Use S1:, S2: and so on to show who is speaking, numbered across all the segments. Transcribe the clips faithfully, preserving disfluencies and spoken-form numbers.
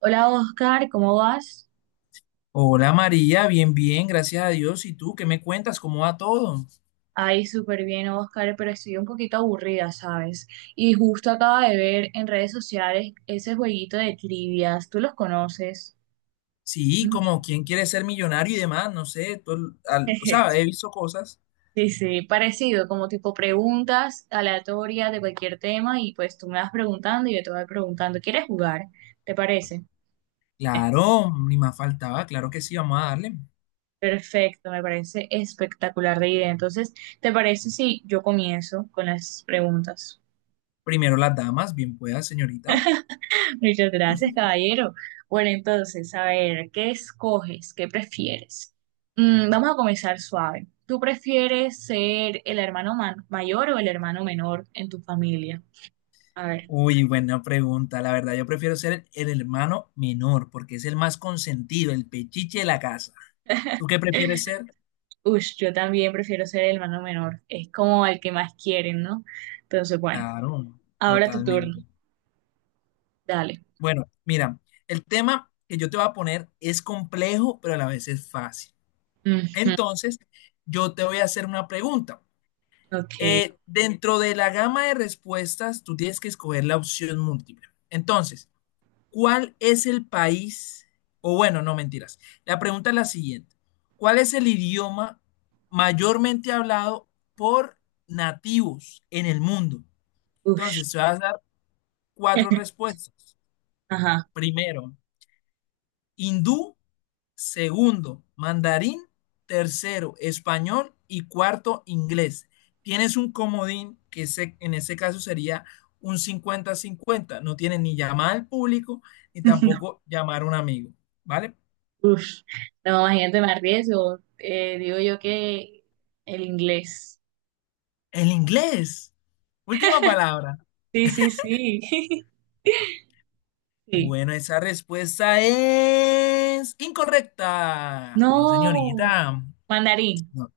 S1: Hola Oscar, ¿cómo vas?
S2: Hola María, bien, bien, gracias a Dios. ¿Y tú qué me cuentas? ¿Cómo va todo?
S1: Ay, súper bien Oscar, pero estoy un poquito aburrida, ¿sabes? Y justo acaba de ver en redes sociales ese jueguito de trivias, ¿tú los conoces?
S2: Sí,
S1: Mm.
S2: como quién quiere ser millonario y demás, no sé. Tú- al- o sea, he visto cosas.
S1: Sí, sí, parecido, como tipo preguntas aleatorias de cualquier tema y pues tú me vas preguntando y yo te voy preguntando, ¿quieres jugar? ¿Te parece?
S2: Claro, ni más faltaba, claro que sí, vamos a darle.
S1: Perfecto, me parece espectacular de idea. Entonces, ¿te parece si yo comienzo con las preguntas?
S2: Primero las damas, bien pueda, señorita.
S1: Muchas gracias, caballero. Bueno, entonces, a ver, ¿qué escoges? ¿Qué prefieres? Mm, vamos a comenzar suave. ¿Tú prefieres ser el hermano ma- mayor o el hermano menor en tu familia? A ver,
S2: Uy, buena pregunta. La verdad, yo prefiero ser el, el hermano menor porque es el más consentido, el pechiche de la casa. ¿Tú qué prefieres ser?
S1: ush, yo también prefiero ser el hermano menor. Es como el que más quieren, ¿no? Entonces, bueno,
S2: Claro,
S1: ahora tu turno.
S2: totalmente.
S1: Dale.
S2: Bueno, mira, el tema que yo te voy a poner es complejo, pero a la vez es fácil.
S1: Ujú.
S2: Entonces, yo te voy a hacer una pregunta.
S1: Ok.
S2: Eh, dentro de la gama de respuestas, tú tienes que escoger la opción múltiple. Entonces, ¿cuál es el país? O bueno, no mentiras. La pregunta es la siguiente. ¿Cuál es el idioma mayormente hablado por nativos en el mundo?
S1: Ush.
S2: Entonces, te vas a dar cuatro respuestas.
S1: Ajá.
S2: Primero, hindú. Segundo, mandarín. Tercero, español. Y cuarto, inglés. Tienes un comodín que se- en ese caso sería un cincuenta cincuenta. No tienes ni llamar al público ni tampoco llamar a un amigo. ¿Vale?
S1: Ush, no, imagínate, me arriesgo. Eh, digo yo que el inglés.
S2: El inglés. Última palabra.
S1: Sí, sí, sí. Sí.
S2: Bueno, esa respuesta es incorrecta. No,
S1: No,
S2: señorita.
S1: mandarín.
S2: No.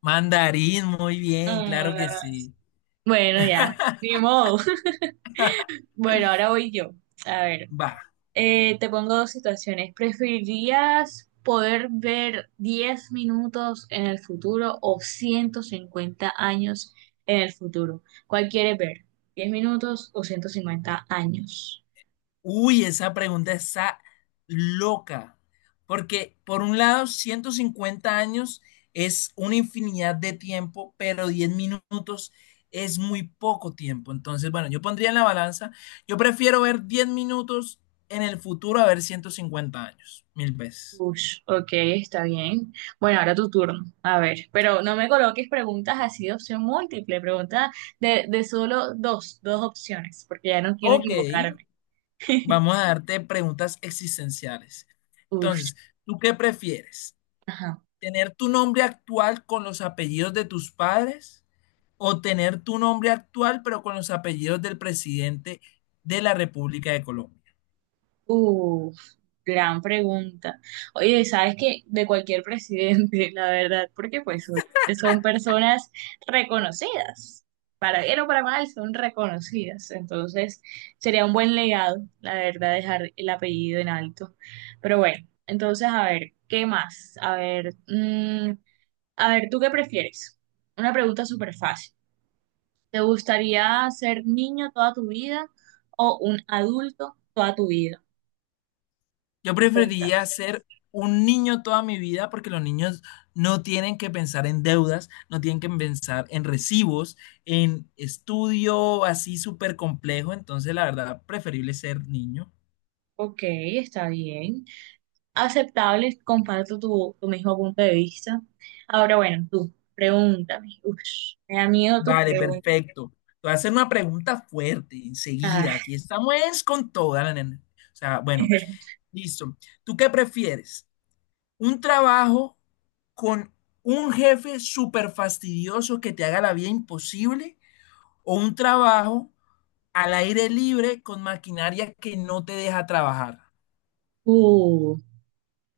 S2: Mandarín, muy bien, claro que
S1: Ah,
S2: sí.
S1: bueno, ya, ni modo. Bueno, ahora voy yo. A ver,
S2: Va.
S1: eh, te pongo dos situaciones. ¿Preferirías poder ver diez minutos en el futuro o ciento cincuenta años en el futuro? ¿Cuál quieres ver? ¿Diez minutos o ciento cincuenta años?
S2: Uy, esa pregunta está loca, porque por un lado, ciento cincuenta años es una infinidad de tiempo, pero diez minutos es muy poco tiempo. Entonces, bueno, yo pondría en la balanza, yo prefiero ver diez minutos en el futuro a ver ciento cincuenta años, mil veces.
S1: Ush, ok, está bien. Bueno, ahora tu turno. A ver, pero no me coloques preguntas así de opción múltiple, preguntas de, de solo dos, dos opciones, porque ya no quiero
S2: Ok,
S1: equivocarme.
S2: vamos a darte preguntas existenciales.
S1: Ush,
S2: Entonces, ¿tú qué prefieres?
S1: ajá.
S2: ¿Tener tu nombre actual con los apellidos de tus padres, o tener tu nombre actual pero con los apellidos del presidente de la República de Colombia?
S1: Uf, gran pregunta. Oye, ¿sabes qué? De cualquier presidente, la verdad, porque pues obviamente son personas reconocidas. Para bien o para mal, son reconocidas. Entonces, sería un buen legado, la verdad, dejar el apellido en alto. Pero bueno, entonces, a ver, ¿qué más? A ver, mm, a ver, ¿tú qué prefieres? Una pregunta súper fácil. ¿Te gustaría ser niño toda tu vida o un adulto toda tu vida?
S2: Yo preferiría ser un niño toda mi vida porque los niños no tienen que pensar en deudas, no tienen que pensar en recibos, en estudio así súper complejo, entonces la verdad preferible ser niño.
S1: Ok, está bien. Aceptable, comparto tu, tu mismo punto de vista. Ahora, bueno, tú, pregúntame. Ush, me da miedo tus
S2: Vale,
S1: preguntas.
S2: perfecto. Te voy a hacer una pregunta fuerte enseguida.
S1: Ah,
S2: Aquí estamos es con toda la nena. O sea, bueno, listo. ¿Tú qué prefieres? ¿Un trabajo con un jefe súper fastidioso que te haga la vida imposible, o un trabajo al aire libre con maquinaria que no te deja trabajar?
S1: uh,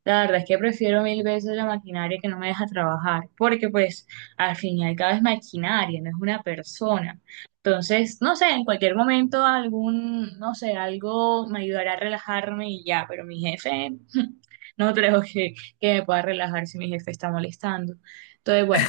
S1: la verdad es que prefiero mil veces la maquinaria que no me deja trabajar, porque pues al fin y al cabo es maquinaria, no es una persona. Entonces, no sé, en cualquier momento algún, no sé, algo me ayudará a relajarme y ya, pero mi jefe, no creo que, que me pueda relajar si mi jefe está molestando. Entonces, bueno,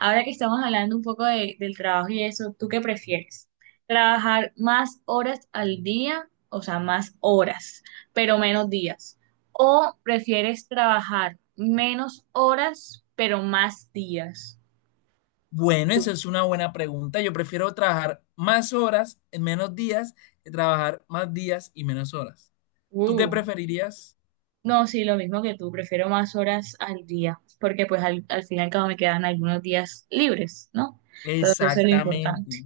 S1: ahora que estamos hablando un poco de- del trabajo y eso, ¿tú qué prefieres? ¿Trabajar más horas al día? O sea, más horas, pero menos días. ¿O prefieres trabajar menos horas, pero más días?
S2: Bueno, esa es una buena pregunta. Yo prefiero trabajar más horas en menos días que trabajar más días y menos horas. ¿Tú qué
S1: Uh,
S2: preferirías?
S1: no, sí, lo mismo que tú, prefiero más horas al día, porque pues al, al fin y al cabo me quedan algunos días libres, ¿no? Entonces eso es lo importante.
S2: Exactamente.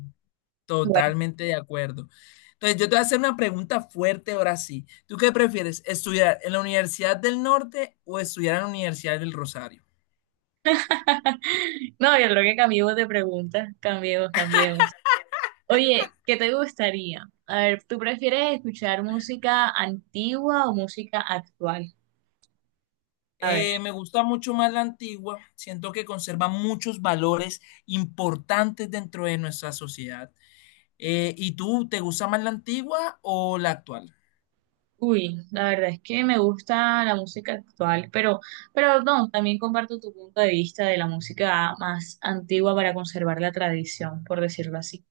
S1: Bueno,
S2: Totalmente de acuerdo. Entonces, yo te voy a hacer una pregunta fuerte ahora sí. ¿Tú qué prefieres? ¿Estudiar en la Universidad del Norte o estudiar en la Universidad del Rosario?
S1: no, yo creo que cambiemos de pregunta, cambiemos, cambiemos. Oye, ¿qué te gustaría? A ver, ¿tú prefieres escuchar música antigua o música actual? A ver,
S2: Eh, me gusta mucho más la antigua. Siento que conserva muchos valores importantes dentro de nuestra sociedad. Eh, ¿y tú, te gusta más la antigua o la actual?
S1: uy, la verdad es que me gusta la música actual, pero, pero no, también comparto tu punto de vista de la música más antigua para conservar la tradición, por decirlo así.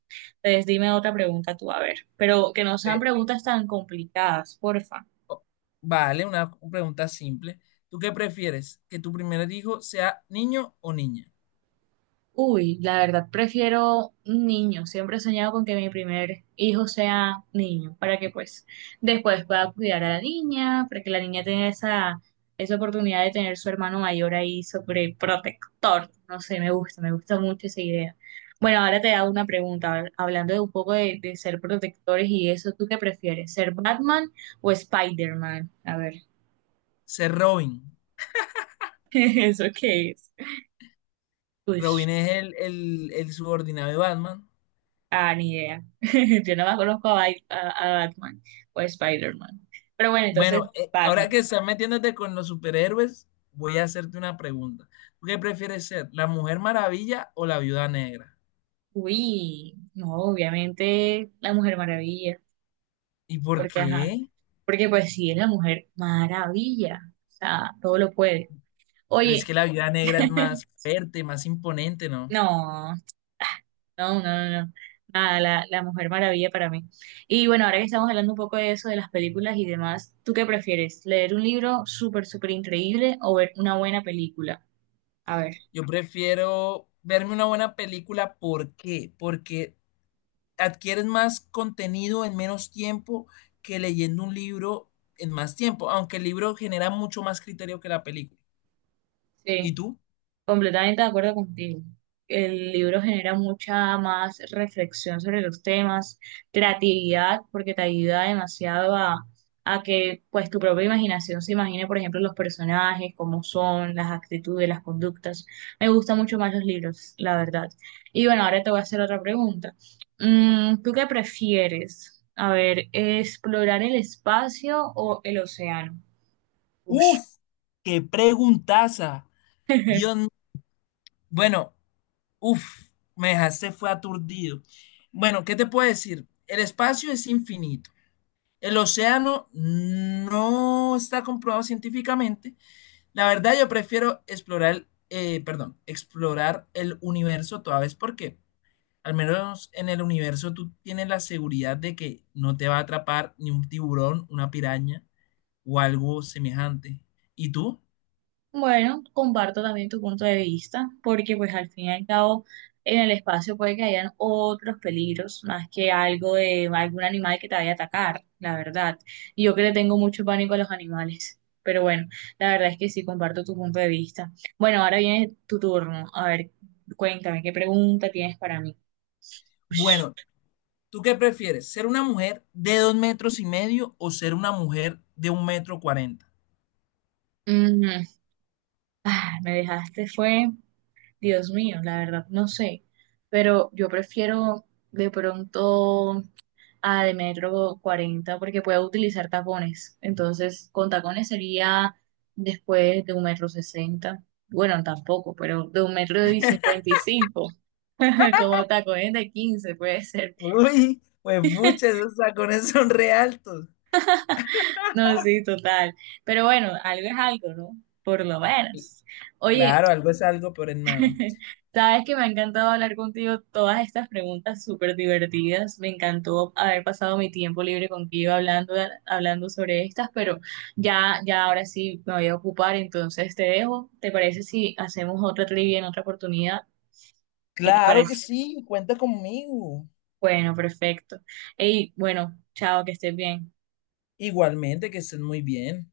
S1: Entonces, dime otra pregunta tú, a ver, pero que no sean
S2: Eh,
S1: preguntas tan complicadas, porfa.
S2: o- vale, una pregunta simple. ¿Tú qué prefieres? ¿Que tu primer hijo sea niño o niña?
S1: Uy, la verdad, prefiero un niño. Siempre he soñado con que mi primer hijo sea niño, para que pues después pueda cuidar a la niña, para que la niña tenga esa, esa oportunidad de tener su hermano mayor ahí sobre protector. No sé, me gusta, me gusta mucho esa idea. Bueno, ahora te hago una pregunta, hab- hablando de un poco de, de ser protectores y eso, ¿tú qué prefieres? ¿Ser Batman o Spider-Man? A ver,
S2: Ser Robin.
S1: ¿eso qué es?
S2: Robin es el, el, el subordinado de Batman.
S1: Ah, ni idea. Yo nada más conozco a, Bai- a- a Batman o a Spider-Man. Pero bueno, entonces,
S2: Bueno, eh, ahora que
S1: Batman.
S2: estás metiéndote con los superhéroes, voy a hacerte una pregunta. ¿Tú qué prefieres ser, la Mujer Maravilla o la Viuda Negra?
S1: Uy, no, obviamente la Mujer Maravilla.
S2: ¿Y por
S1: Porque, ajá,
S2: qué?
S1: porque pues sí es la Mujer Maravilla. O sea, todo lo puede.
S2: Pero es
S1: Oye,
S2: que la Viuda Negra es más fuerte, más imponente, ¿no?
S1: no, no, no, no, no. Nada, la, la Mujer Maravilla para mí. Y bueno, ahora que estamos hablando un poco de eso, de las películas y demás, ¿tú qué prefieres? ¿Leer un libro súper, súper increíble o ver una buena película? A ver,
S2: Yo prefiero verme una buena película. ¿Por qué? Porque adquieres más contenido en menos tiempo que leyendo un libro en más tiempo, aunque el libro genera mucho más criterio que la película. ¿Y
S1: sí.
S2: tú?
S1: Completamente de acuerdo contigo. El libro genera mucha más reflexión sobre los temas, creatividad, porque te ayuda demasiado a, a que pues tu propia imaginación se imagine, por ejemplo, los personajes, cómo son, las actitudes, las conductas. Me gustan mucho más los libros, la verdad. Y bueno, ahora te voy a hacer otra pregunta. Mm, ¿tú qué prefieres? A ver, ¿explorar el espacio o el océano? Ush.
S2: Uf, qué preguntaza. Dios, m- bueno, uf, me dejaste, fue aturdido. Bueno, ¿qué te puedo decir? El espacio es infinito. El océano no está comprobado científicamente. La verdad, yo prefiero explorar, eh, perdón, explorar el universo toda vez porque al menos en el universo tú tienes la seguridad de que no te va a atrapar ni un tiburón, una piraña o algo semejante. ¿Y tú?
S1: Bueno, comparto también tu punto de vista, porque pues al fin y al cabo en el espacio puede que hayan otros peligros, más que algo de algún animal que te vaya a atacar, la verdad. Y yo que le tengo mucho pánico a los animales, pero bueno, la verdad es que sí comparto tu punto de vista. Bueno, ahora viene tu turno. A ver, cuéntame, ¿qué pregunta tienes para mí? Ush.
S2: Bueno, ¿tú qué prefieres? ¿Ser una mujer de dos metros y medio o ser una mujer de un metro cuarenta?
S1: Mm, ah, me dejaste fue, Dios mío, la verdad no sé, pero yo prefiero de pronto, a de metro cuarenta porque puedo utilizar tacones. Entonces, con tacones sería después de un metro sesenta. Bueno, tampoco, pero de un metro y cincuenta y cinco, como tacones de quince puede ser.
S2: Uy, pues muchas, esos tacones son re altos.
S1: No, sí, total. Pero bueno, algo es algo, ¿no? Por lo menos. Oye,
S2: Claro, algo es algo, pero es nada.
S1: sabes que me ha encantado hablar contigo todas estas preguntas súper divertidas. Me encantó haber pasado mi tiempo libre contigo hablando, hablando sobre estas, pero ya, ya ahora sí me voy a ocupar, entonces te dejo. ¿Te parece si hacemos otra trivia en otra oportunidad? ¿Qué te
S2: Claro que
S1: parece?
S2: sí, cuenta conmigo.
S1: Bueno, perfecto. Y bueno, chao, que estés bien.
S2: Igualmente, que estén muy bien.